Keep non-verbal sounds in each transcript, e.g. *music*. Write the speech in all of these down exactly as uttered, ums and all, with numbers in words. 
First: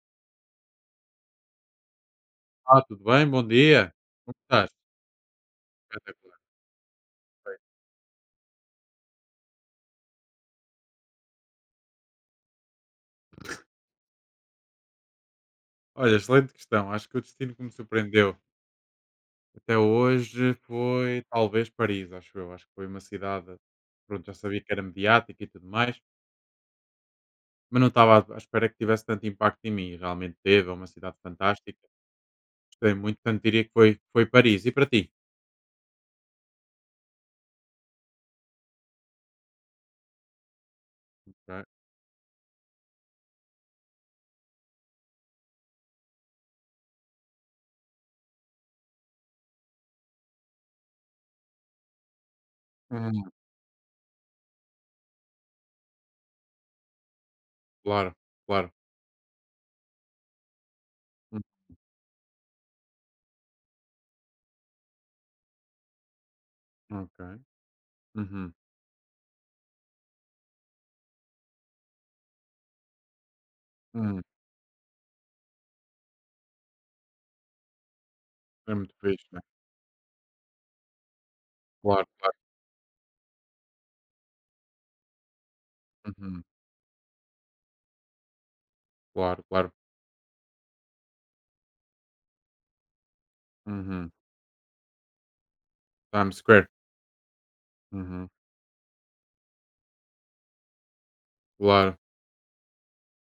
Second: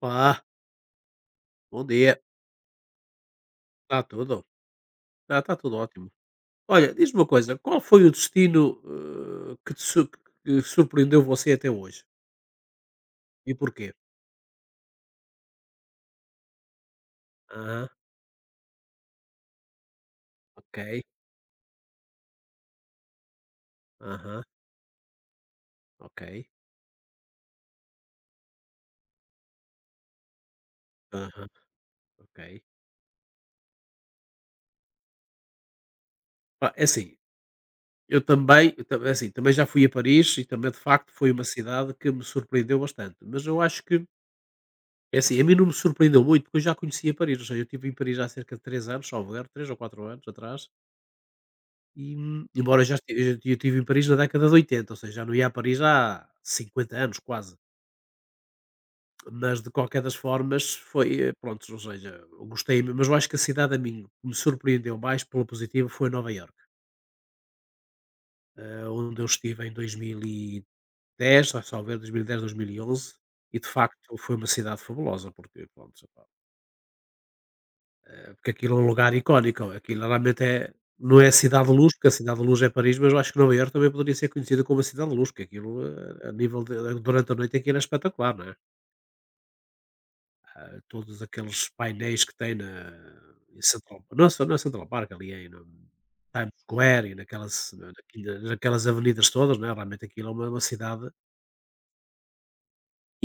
Olá, bom dia. Ah, tudo bem? Bom dia. Está Como tudo? estás? Está, está tudo ótimo. Espetacular. Olha, diz-me uma coisa, qual foi o destino eh, que, te su- que surpreendeu você até hoje? E porquê? Olha, excelente questão. Acho que o destino que me Aham, surpreendeu até hoje ok. foi talvez Paris, acho eu. Acho que foi uma cidade, pronto, já Aham, sabia que era mediática e tudo mais, ok. mas não estava à à espera que tivesse tanto impacto em mim. E realmente teve, é uma cidade Aham, fantástica. ok. Gostei muito, portanto diria que foi, foi, Paris. E para ti? Pá, é assim, eu também, eu tam- é assim, também já fui a Paris e também de facto foi uma Ok. cidade que me surpreendeu bastante. Mas eu acho que, é assim, a mim não me surpreendeu muito porque eu já conhecia Paris. Ou seja, eu estive em Paris há cerca de três anos, salvo erro, três ou quatro anos atrás. E, hum, embora eu já esti Hum, eu eu estive em Paris na década de oitenta, ou seja, já não ia a Paris há cinquenta anos quase, claro, claro. mas de qualquer das formas foi, eh, Hum, prontos, ou seja, eu gostei, mas eu acho que a cidade a mim que me surpreendeu mais pela positiva foi Nova Iorque, Ok. Uhum. eh, onde eu estive em dois mil e dez, salvo erro, dois mil e dez, dois mil e onze, e dez, dois mil e onze, e de facto Uhum. foi uma cidade fabulosa, porque pronto. Porque É aquilo é um muito lugar fixe, né? icónico, aquilo realmente é não é a Cidade de Luz, Claro, porque a claro. Cidade de Luz é Paris, mas eu acho que Nova Iorque também poderia ser conhecida como a Cidade de Luz, porque aquilo, eh, a Uhum. nível de eh, durante a noite aquilo é espetacular, não é? Claro, claro. Eh, todos aqueles painéis que tem na em Central Uhum. Park, não é Ce não é Central Park, ali é no Times Times Square. Square e naquelas Uhum. naquil naquelas avenidas todas, não é? Realmente aquilo é uma uma cidade Claro.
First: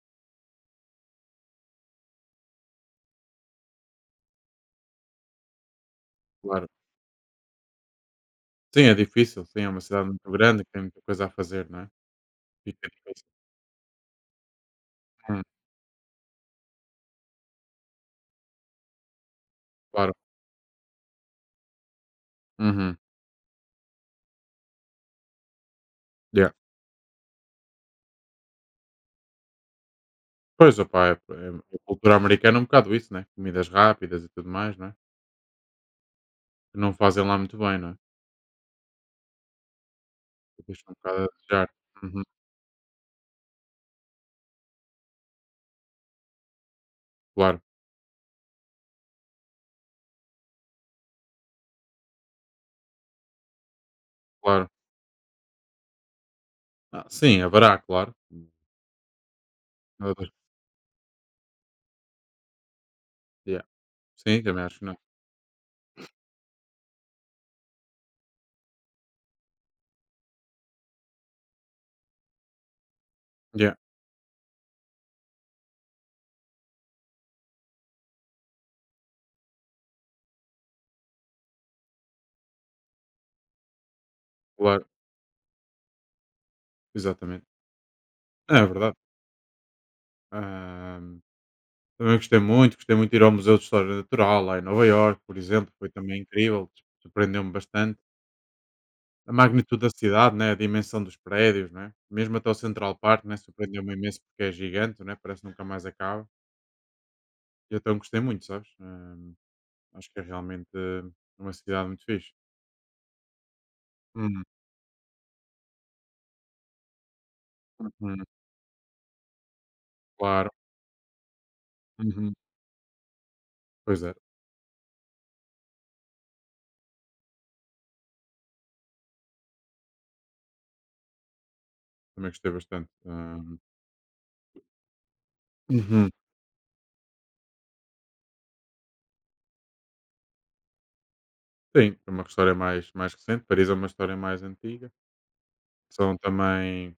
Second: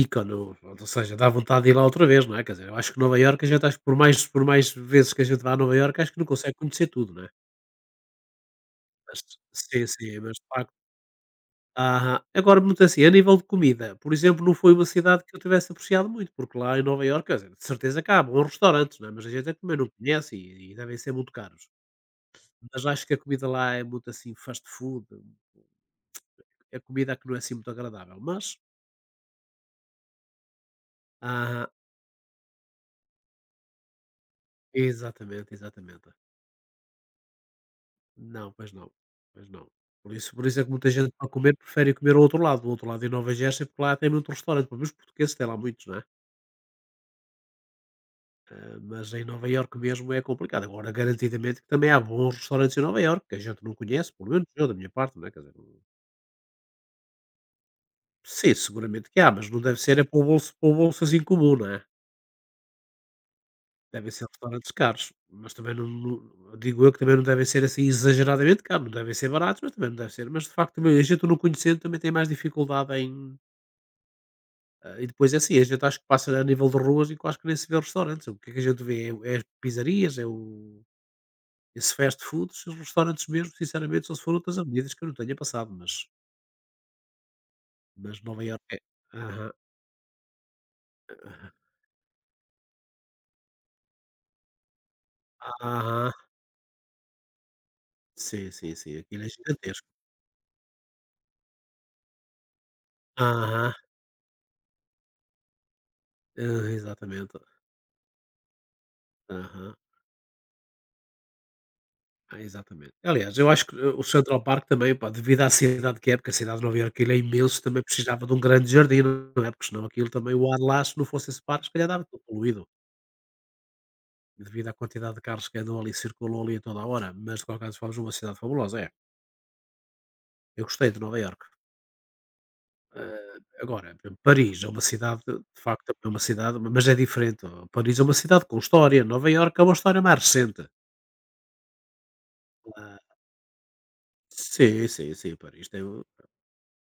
ícone, ou seja, dá vontade de ir lá outra vez, não é? Quer dizer, eu acho que Nova Iorque a gente acho que por mais por mais vezes que a gente vá a Nova Iorque, acho que não consegue Claro. conhecer tudo, não é? Sim, é Mas difícil, sim, é uma sim, cidade sim, muito mas de grande que facto tem muita coisa a fazer, não é? aham. Agora muito Fica assim, a difícil. nível de comida, por exemplo, não foi uma cidade que eu Hum, tivesse apreciado muito, porque lá em Nova Iorque, quer dizer, de certeza que há bons restaurantes, não é, mas a gente é que também não claro. conhece e e devem ser muito caros. Mas Uhum. acho que a comida lá é muito, assim, fast food, Yeah. é comida que não é, assim, muito agradável, mas Pois, opá, é, aham, é- a cultura americana é um bocado isso, né? Comidas rápidas e tudo mais, não é? exatamente, exatamente. Que não fazem lá muito bem, não é? Não, pois não, pois não. Por isso por isso Que é que deixa muita um gente bocado para a comer desejar. prefere comer ao Uhum. outro lado, do outro lado em Nova Jersey, porque lá tem muito restaurante, pelo menos os portugueses têm lá muitos, não é? Claro, Ah, mas em Nova Iorque mesmo é complicado. Agora, garantidamente, que também há bons restaurantes em Nova Iorque, que a gente não conhece, pelo menos eu, claro. da minha parte, não é? Quer dizer, não, Ah, sim, haverá, claro. sim, seguramente que há, mas não deve ser é Nada para o de- bolso, para o bolso assim comum, não é? Yeah. Devem ser Sim, também restaurantes acho que não. caros, mas também não, não, digo eu que também não devem ser assim exageradamente caros, não devem ser baratos, mas também não deve ser. Mas de facto, também, a gente não conhecendo também tem mais dificuldade em. Yeah, ah, E depois é assim, a gente acho que passa a nível de ruas e quase que nem se vê restaurantes. O que é que a gente vê? É, é as pizzarias, é o esses fast foods, os restaurantes mesmo, sinceramente, só se for outras claro, avenidas que eu não tenha passado, mas exatamente. mas Nova É Iorque é verdade. aham, Ahm, aham, também gostei muito, gostei muito de ir ao Museu de História Natural, lá em Nova Iorque, por exemplo, foi aham, também incrível, surpreendeu-me bastante. sim, sim, sim, aquilo é A magnitude gigantesco. da cidade, né? A dimensão dos prédios, né? Mesmo até o Central Park, né? Aham, Surpreendeu-me imenso porque é gigante, né? Parece que nunca mais acaba. hã, exatamente, E então gostei muito, sabes? Hum, aham, acho que é realmente eh, uma cidade muito fixe. ah, exatamente. Aliás, eu acho que eh, o Central Uhum, Park também, pá, devido à cidade que é, porque a cidade de Nova Iorque aquilo é imenso, também uhum, precisava de um grande jardim, não é, porque senão aquilo também o claro. ar lá, se não fosse esse parque, se calhar estava tudo Uhum. poluído, Pois é, devido à quantidade de carros que andam ali, circulam ali a toda a hora, mas de qualquer das é uma cidade fabulosa, é. Eu gostei de Nova Iorque. também gostei bastante. Eh, Hum, agora, por exemplo, Paris é uma cidade, de facto, é uhum. uma cidade, mas é diferente. Ó. Paris é uma cidade com história. Nova Iorque é uma história mais recente. Sim, é uma história mais, Ah, mais recente. Paris é uma história mais sim, antiga. sim, sim. Paris tem. o- São também.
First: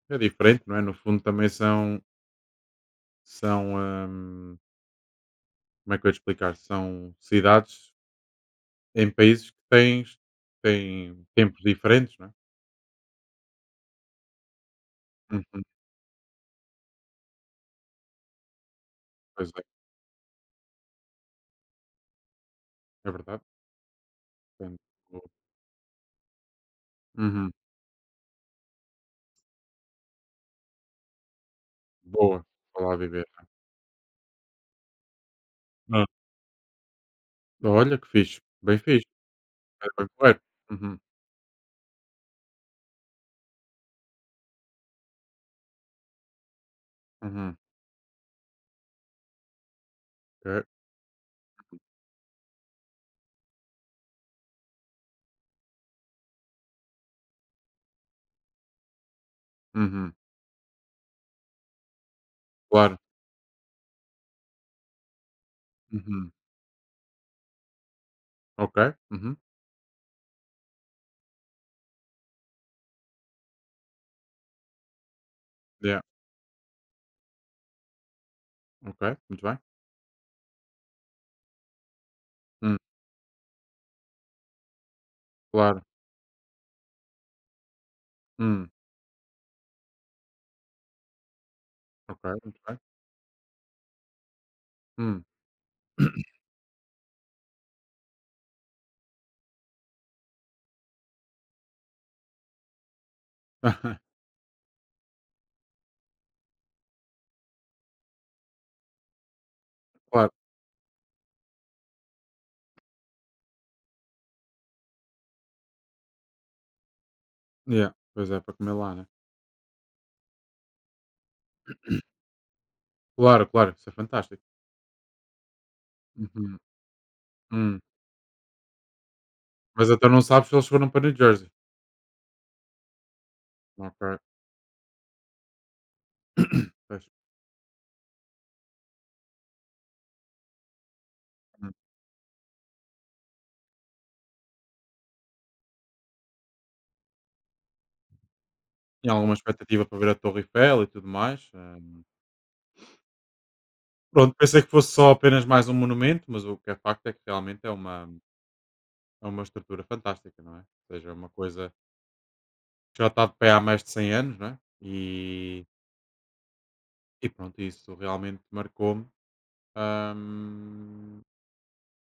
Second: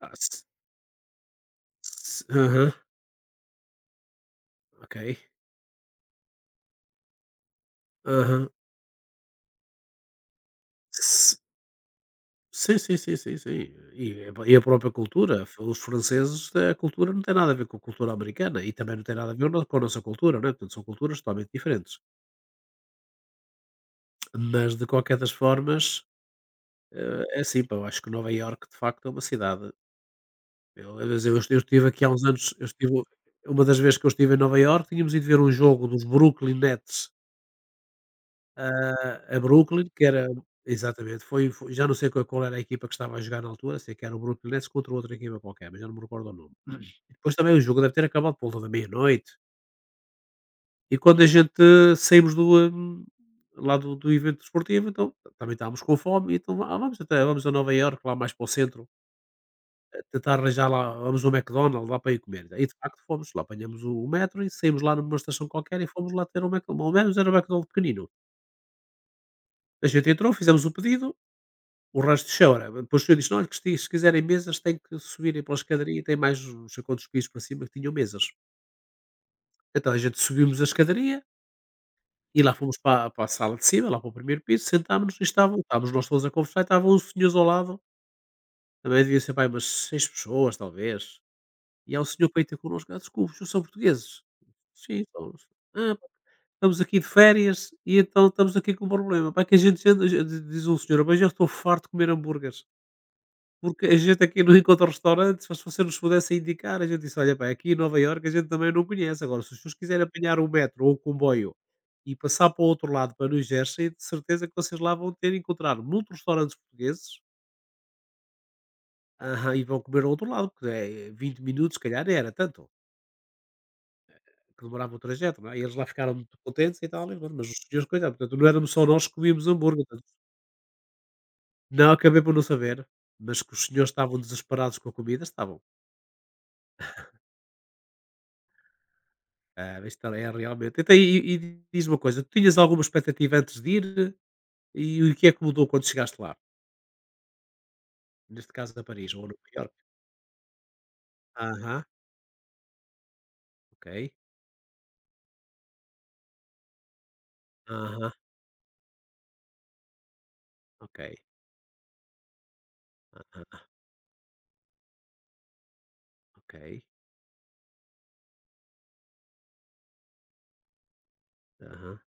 Ah, É s- diferente, não é? No fundo, também são. s- Aham, São hum, ok. como é que eu ia te explicar? São cidades Aham. em países que têm têm S- tempos diferentes, não é? Sim, sim, sim, sim, sim. E, a e a própria cultura, f- Uhum. os franceses, eh, a cultura não tem nada a ver com a cultura americana e também não tem nada a ver Pois é, no- com a nossa cultura, né? Portanto, são culturas totalmente diferentes. é verdade. Mas, Portanto. de qualquer das formas, eh, é Uhum. assim, pá, eu acho que Nova Iorque, de facto, é uma cidade. Eu, eu eu estive aqui há uns Boa, anos eu para estive lá viver, uma das vezes que eu estive em Nova Iorque, tínhamos ido ver um jogo não é? dos Hã. Brooklyn Nets, Olha que fixe, bem fixe, ah, a Brooklyn, era que bem era porreiro. Uhum, exatamente, foi foi já não sei qual qual era a equipa que estava a jogar na altura, sei que era o Brooklyn Nets contra outra equipa qualquer, mas já não me recordo o nome. Hum. E depois também uhum, o jogo deve ter acabado por volta da meia-noite, ok. e quando a gente eh, saímos do, hum, lá do do evento desportivo, então também estávamos com fome, então: "Ah, vamos até vamos a Nova Iorque, lá mais para o centro." Uhum, Tentar arranjar lá, vamos ao McDonald's, lá para ir comer. E de claro. facto fomos lá, apanhamos o o metro e saímos lá numa estação qualquer e fomos lá Uhum, ter um McDonald's. Ao menos era um McDonald's pequenino. ok. Uhum, A gente entrou, fizemos o pedido, o resto de chão. Depois o senhor disse: não, olha, que se se quiserem mesas, tem que subirem pela escadaria yeah, e tem mais uns quantos pisos para cima que tinham mesas. ok, muito bem. Então a gente subimos a escadaria e lá fomos Hum, para, para a sala de cima, lá para o primeiro piso, sentámos-nos e estavam, claro. estávamos nós todos a conversar e estavam os senhores ao lado. Hum, Também devia ser pai umas seis pessoas, talvez. E há um ok, senhor para ir ter muito bem. connosco: "Ah, desculpe, os são portugueses?" "Sim, Hum. somos." "Ah, pá, estamos aqui de férias e então estamos aqui com um problema. Pá, que a gente anda." Diz um senhor: "Mas eu estou farto de comer hambúrgueres, porque a *laughs* gente aqui não encontra restaurantes, mas se você nos pudesse indicar." A gente disse: "Olha, pá, aqui em Nova Iorque a gente também não conhece. Agora, se os senhores quiserem Claro, apanhar um metro ou o comboio e passar para o outro lado, para New Jersey, de certeza que vocês lá vão ter encontrar muitos restaurantes portugueses." yeah, pois é, para comer lá, né? Aham, "e vão comer ao outro lado", porque é vinte minutos, se calhar, era tanto. Claro, claro, isso é fantástico. Que demorava o trajeto, não é? E eles lá ficaram muito Uhum, contentes e tal, e pronto, mas os hum. senhores, coitados. Portanto, não éramos só nós que comíamos hambúrguer. Mas então Portanto, não sabes se eles foram para New Jersey? não acabei por não saber, mas que os senhores estavam Ok, desesperados com a comida, estavam. pois. Ah, isto é é realmente. Então, e, e Hum. diz uma coisa, tu tinhas alguma expectativa antes de ir? E o que é que mudou quando chegaste lá? Neste caso, a Paris Tinha ou a alguma Nova Iorque? expectativa para ver a Torre Eiffel e tudo mais. Aham, Hum. ok. Pronto, pensei que fosse só apenas mais um monumento, mas o que é facto é que realmente é uma, Aham, é uma estrutura fantástica, não é? Ou ok. seja, é uma coisa que já está de pé há Aham, mais de cem anos, não é? E, ok. e pronto, isso realmente marcou-me. hum, Aham.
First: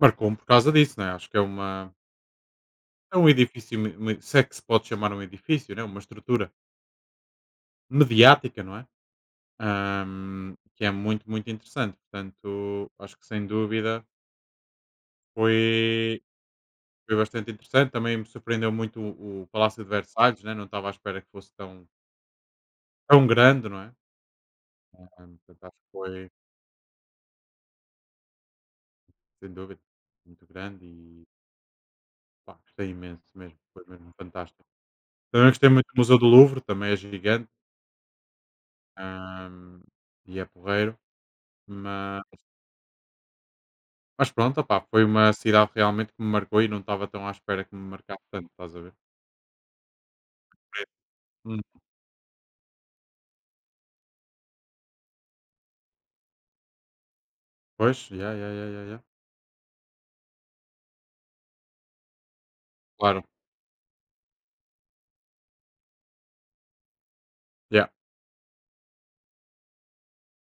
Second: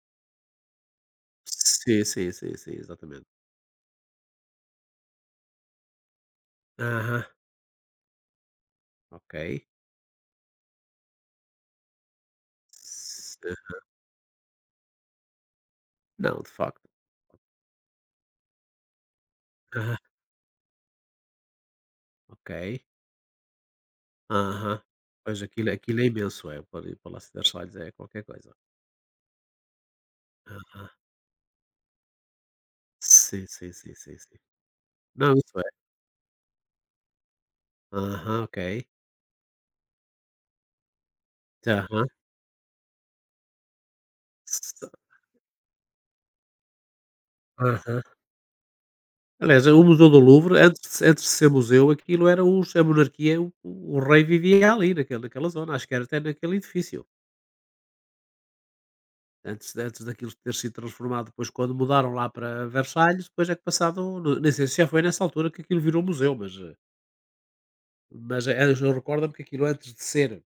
marcou-me por causa disso, não é? Acho que é uma. Sim, sim, sim, sim, É exatamente. um edifício, me- me- se é que se pode chamar um edifício, né? Uma estrutura Aham, mediática, não é? ok. Hum, que é muito, muito interessante. Portanto, acho que S- sem dúvida foi. Não, de facto. Foi bastante interessante, também me surpreendeu muito o o Palácio de Aham, Versalhes, né, não estava à espera que fosse tão, ok. tão grande, não é? Aham. Ah, Pois, portanto, aquilo acho que aquilo é foi, imenso, é, o Pal o Palácio das Salles é qualquer coisa. sem dúvida, muito grande Aham. e pá, gostei imenso Sim, mesmo, sim, foi sim, mesmo sim, sim. fantástico. Não, Também isso gostei é. muito do Museu do Louvre, também é gigante, Aham, ok. ah, e é porreiro, Aham. mas, mas pronto, S opá, foi uma cidade realmente que me marcou e não estava tão à espera que me aham. marcasse tanto, estás a ver? Aliás, o Museu do Louvre, antes de- antes de ser Hum. museu, aquilo era os a monarquia, o o rei vivia ali, naquele naquela zona, acho que era até naquele edifício. Pois, yeah, yeah, yeah, yeah, yeah. Antes de- antes daquilo ter sido transformado, depois quando mudaram lá para Claro, Versalhes, depois é que passado, n nem sei se já foi nessa altura que aquilo virou museu, mas eh, yeah. mas, eh, eu recordo-me que aquilo antes de ser.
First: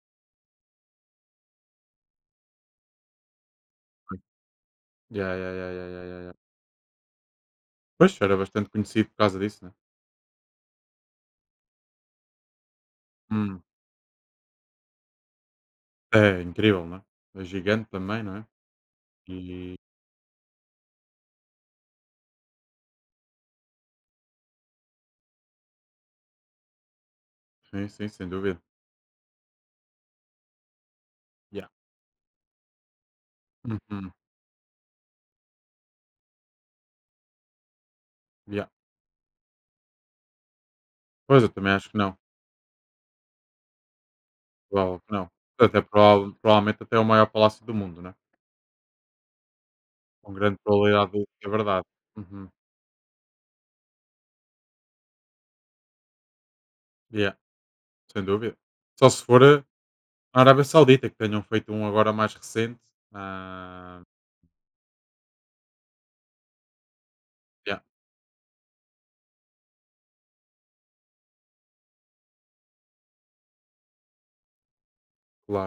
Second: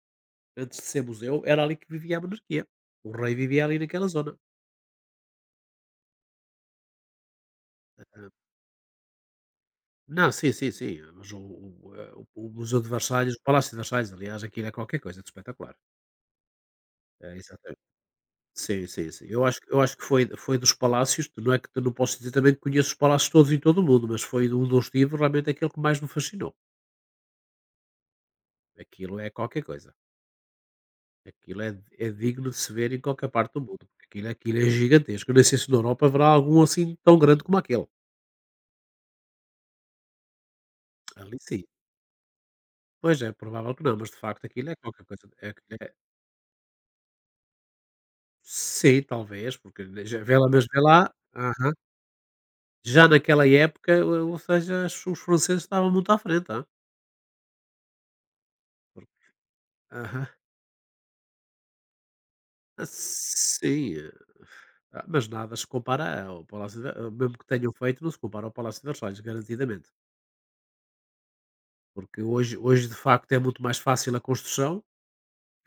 Antes de ser museu, era ali que vivia a monarquia. O rei vivia ali naquela zona. Yeah, yeah, yeah, yeah, yeah, yeah. Yeah. Pois, era bastante conhecido por causa disso, né? Não, sim, sim, sim. Mas o, o, eh, o- o Museu de Versalhes, o Hum, Palácio de Versalhes, aliás, aquilo é qualquer coisa de espetacular. é incrível, não é? É, É exatamente. gigante também, não é? Sim, sim, sim. Eu acho, que- E eu acho que foi, foi dos palácios, não é que eu não posso dizer também que conheço os palácios todos em todo o mundo, mas foi um dos livros realmente aquele que mais me fascinou. sim, sim, sem dúvida. Aquilo é qualquer coisa. Aquilo Yeah. é, é digno de se ver em qualquer parte do mundo. Porque Uhum, aquilo, aquilo é gigantesco. Eu nem sei se na Europa haverá algum assim tão grande como aquele. yeah. Ali Pois, eu sim. também acho que não. Pois é, provável que não, mas de facto aquilo é Provável qualquer que coisa. não. É, Até é prova provavelmente até o maior palácio do mundo, né? sim, talvez, porque já Com vê lá, grande mas vê lá, probabilidade de ser aham, verdade. Uhum, já naquela época, ou ou seja, os os franceses estavam muito à frente. hã, yeah, sem dúvida. Só porque se for eh, aham, a Arábia Saudita, que tenham feito um agora mais recente. ah, sim, Ah, eh, ah, mas nada se compara ao Palácio de Ver mesmo que tenham yeah, feito, não se compara ao Palácio de Versalhes, garantidamente, porque hoje hoje de facto é muito mais fácil a construção,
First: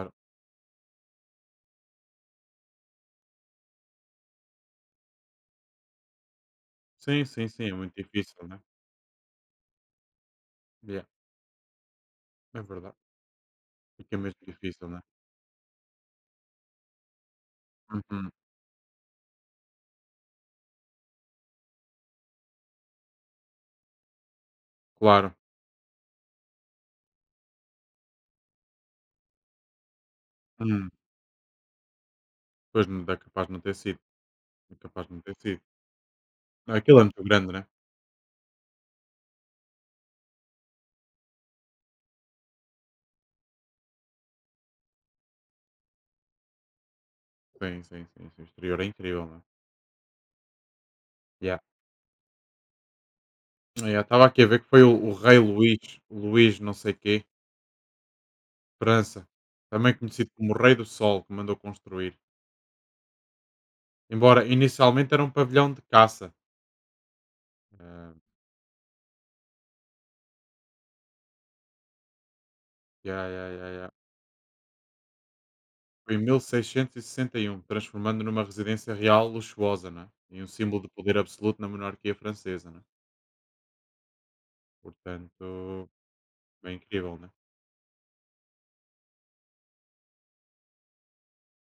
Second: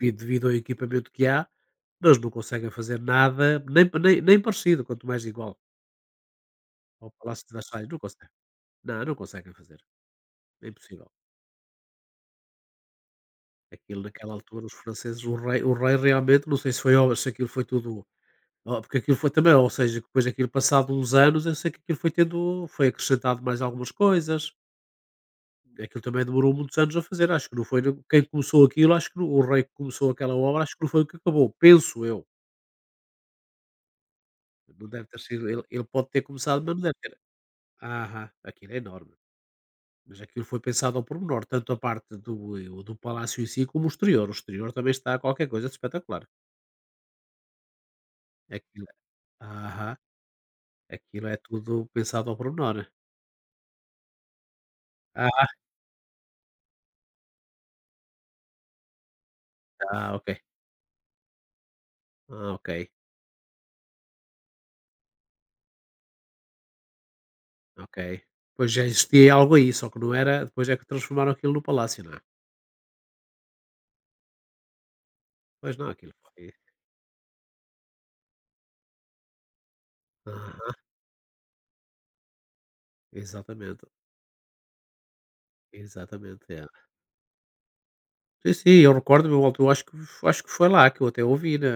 e devido ao equipamento que há, eles não conseguem fazer nada, nem nem nem parecido, quanto mais igual ao Sim, Palácio sim, de sim, é Versalhes, muito não conseguem. difícil, né? Não, não conseguem fazer, é Yeah, impossível. é verdade. Aquilo Fica naquela mesmo altura, os difícil, né? franceses, o rei o rei realmente não sei se foi obra, se aquilo foi tudo. Uhum, Oh, porque aquilo foi também, ou seja, depois daquilo, passado uns anos, eu sei que aquilo foi tendo, foi acrescentado mais algumas coisas. claro. Aquilo também demorou muitos anos a fazer. Acho que não foi quem começou aquilo, acho que não- o rei que começou aquela obra, acho que não Hum, foi o que acabou, penso eu. pois, não é capaz de não ter sido. É Não capaz deve de ter não ter sido sido. ele ele pode ter começado, mas Não, não deve aquilo é ter. muito grande, né? Aham, aquilo é enorme. Mas aquilo foi pensado ao pormenor, tanto a parte do, eh, do palácio em si, como o exterior. O exterior também está qualquer coisa de espetacular. Sim, sim, sim, sim. O exterior é Aquilo incrível, né? aham, aquilo é Yeah. tudo pensado ao pormenor. Yeah, estava aqui a ver que foi o, o rei Ah, Luís, Luís não sei quê, França, também ah, ok. conhecido como o Rei do Sol, que mandou construir. Ah, ok, Embora inicialmente era um pavilhão de caça. ok. Ah, Pois já existia algo aí, só que não era. Depois é que transformaram aquilo no palácio, não é? yeah, yeah, yeah, yeah. Pois não, aquilo Foi em mil foi seiscentos e sessenta e um transformando numa residência real luxuosa, né? E um aham, símbolo de poder absoluto na monarquia francesa, né? exatamente, Portanto, exatamente, é. bem incrível, né? Sim, sim, eu recordo-me, eu altu acho que acho que foi lá que eu até ouvi, né,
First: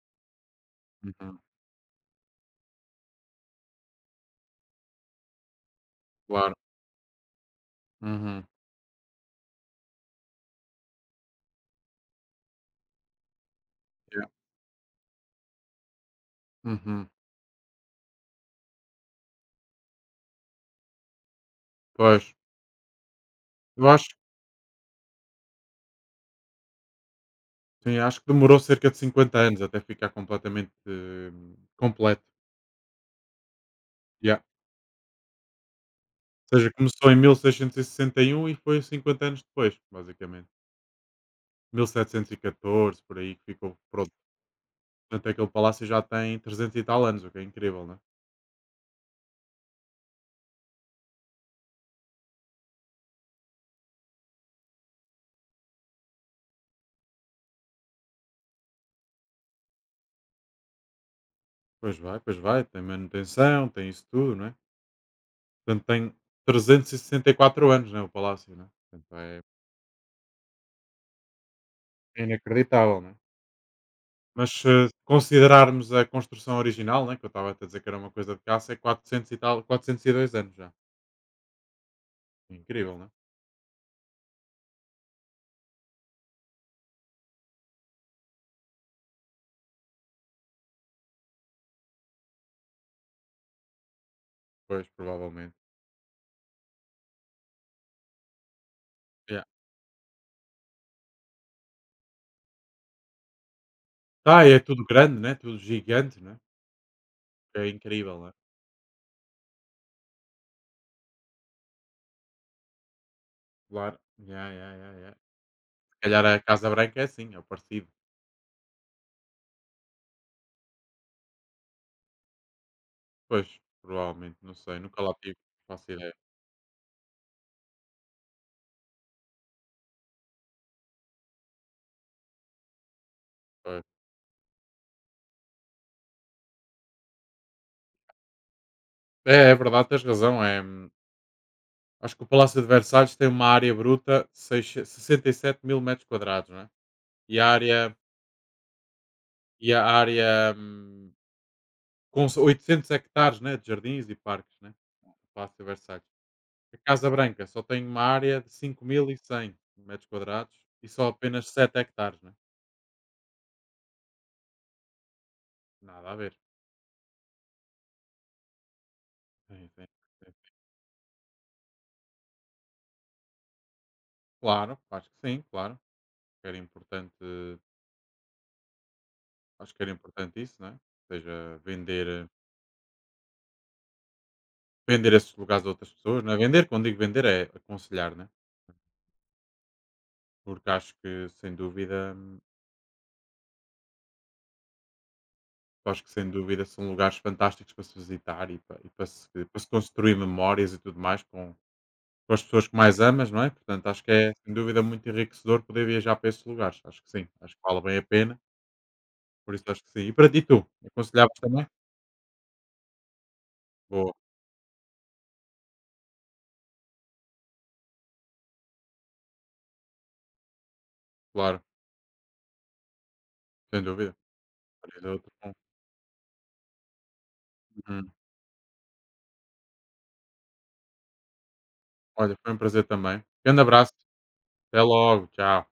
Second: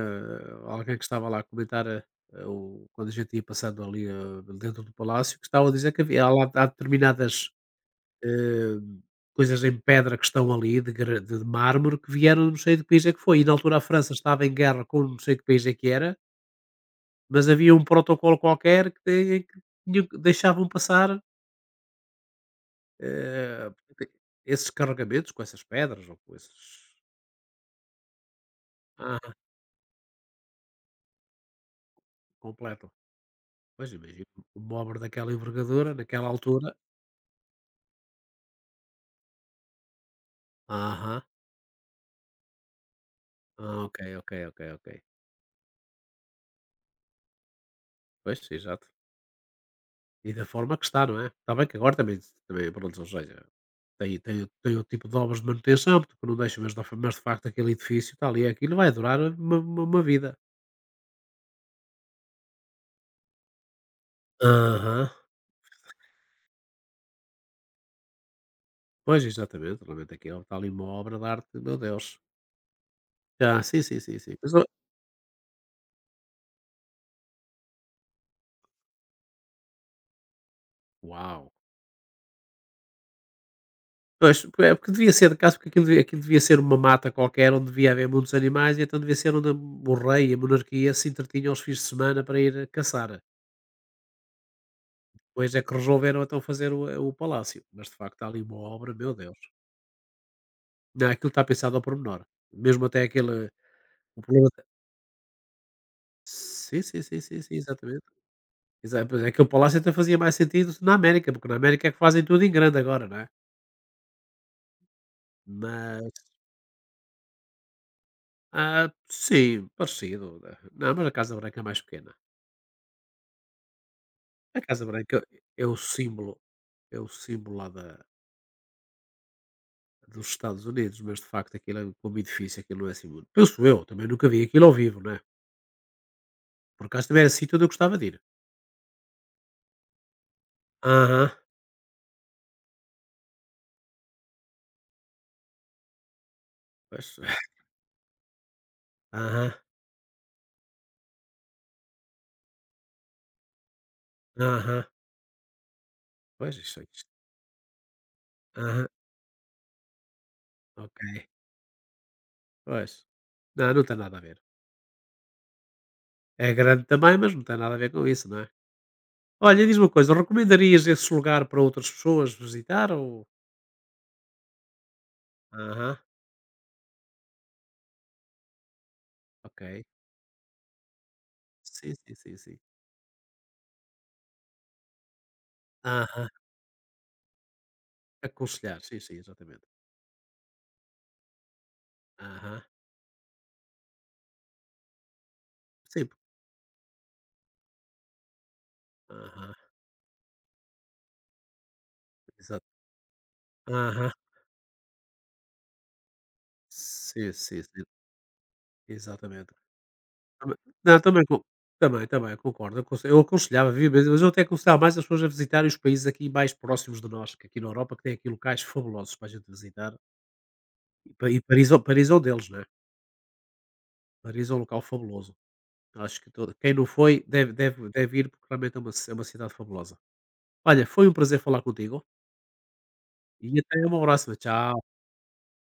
alguém que estava Uhum, lá a comentar, eh, eh, o quando a gente ia passando ali, eh, dentro do palácio, que estavam a dizer que havia lá, claro. há determinadas, Uhum, eh, coisas em pedra que estão ali, de gra de mármore, que vieram não sei de que país é que foi, e na altura a França yeah, estava em guerra com não sei que país é que era, uhum. mas havia um protocolo qualquer que tem que tinham que, deixavam passar, Pois, eh, eu acho. esses carregamentos com essas pedras ou com esses. Sim, acho que demorou cerca de Aham. cinquenta anos até ficar completamente eh, completo. Completo. Pois, imagino, Yeah. uma obra daquela envergadura, naquela Ou seja, altura. começou em mil seiscentos e sessenta e um, e sessenta e e um, e foi cinquenta anos depois, basicamente. Aham. Mil setecentos e catorze, por aí, que ficou Ah, ok, pronto. ok, ok, ok. Portanto, aquele palácio já tem trezentos e tal anos, o que é incrível, né? Pois, exato. E da forma que está, não é? Está bem que agora também, também pronto, ou seja, tem, tem, tem o tipo de obras de manutenção, porque não deixa, mas, da fa- mas de facto aquele edifício está ali, aquilo vai durar uma, uma, uma vida. Pois vai, pois vai. Tem manutenção, tem isso tudo, não é? Aham. Portanto, tem trezentos e e sessenta e quatro anos, né? O palácio, né? Portanto, Pois, é exatamente, realmente aquilo está ali uma obra de arte, meu Deus. é inacreditável, né? Ah, sim, sim, sim, sim. Mas Mas, ó, eh, se considerarmos a construção original, né, que eu estava até a dizer que era uma coisa de caça, é quatrocentos e tal, quatrocentos e dois anos já. uau. É incrível, né? Pois, é porque devia ser de caso, porque aquilo devia aquilo devia ser uma mata qualquer onde devia haver muitos animais, e então devia ser onde o rei e a monarquia se entretinham aos fins de semana, para ir, eh, caçar. Pois, Pois provavelmente. é que resolveram então fazer o, eh, o palácio, mas de facto há ali uma obra, meu Deus. Yeah. Não, aquilo está pensado ao pormenor, mesmo até aquele, o Tá, problema, é tudo grande, né? Tudo gigante, né? sim, sim, sim, sim, sim, É exatamente. incrível, né? Exa Pois, é que o palácio até fazia mais sentido na América, porque na América é que fazem tudo em grande agora, não é? Claro. Yeah, yeah, yeah, yeah. Se Mas calhar a Casa Branca é assim, é o parecido. ah, sim, parecido. Não, mas a Casa Branca é mais pequena. Pois, provavelmente, não A sei, Casa nunca lá Branca tive, é o não faço ideia. símbolo, é o símbolo lá da, dos Estados Unidos, mas de facto aquilo é um edifício, aquilo não é assim muito. Penso Pois. eu, também nunca vi aquilo ao vivo, não é? Por acaso também era sítio onde eu gostava de ir. É, é verdade, tens razão. É, hum, Aham, acho que o Palácio de Versalhes tem uma área bruta de seis- sessenta e sete mil metros quadrados, né? pois, E a área, aham, e a área hum, com s oitocentos hectares, né, de jardins e parques, né, aham, Palácio de Versalhes. pois, A isso é Casa isto. Branca só tem uma área de Aham, cinco mil e cem metros quadrados e ok, só apenas sete hectares, né, pois. Não, não tem nada a ver. nada a ver. É grande também, mas não tem nada a ver com isso, não é? Olha, Sim, diz sim, uma coisa, sim. recomendarias esse lugar para outras pessoas visitar ou... Claro, acho que sim, claro. Aham, Era importante ok. acho que era importante isso, né. Ou seja, Sim, sim, vender sim, sim. vender esses lugares a outras pessoas, Aham, não é, vender, quando digo vender é aconselhar, né, aconselhar, sim, sim, exatamente. porque acho que sem dúvida. Ah, Acho sim, que sem dúvida são lugares fantásticos para se visitar e para, e para, se, para ah-ah, se construir memórias e tudo mais com, com as exato, pessoas que mais amas, não é? Portanto, acho que ah, é sem dúvida muito enriquecedor poder viajar para esses lugares. Acho que sim, sim, acho sim, que vale sim, bem a pena, exatamente. por isso acho que sim. E para ti, Também tu, não, também aconselhavas co também? também, também, concordo. Eu aconse eu aconselhava vivamente, Boa, mas eu até aconselhava mais as pessoas a visitarem os países aqui mais próximos de nós, que aqui na Europa que tem aqui locais fabulosos para a gente visitar, e Pa e claro, Paris é Paris é um deles, né, sem dúvida. Paris é um local Olha, outro fabuloso. ponto. Acho que todo quem não foi deve deve Uhum. deve ir, porque realmente é uma ci é uma cidade fabulosa. Olha, foi um prazer falar contigo, Olha, foi um prazer também. e Grande até abraço, uma próxima, até tchau. logo, tchau.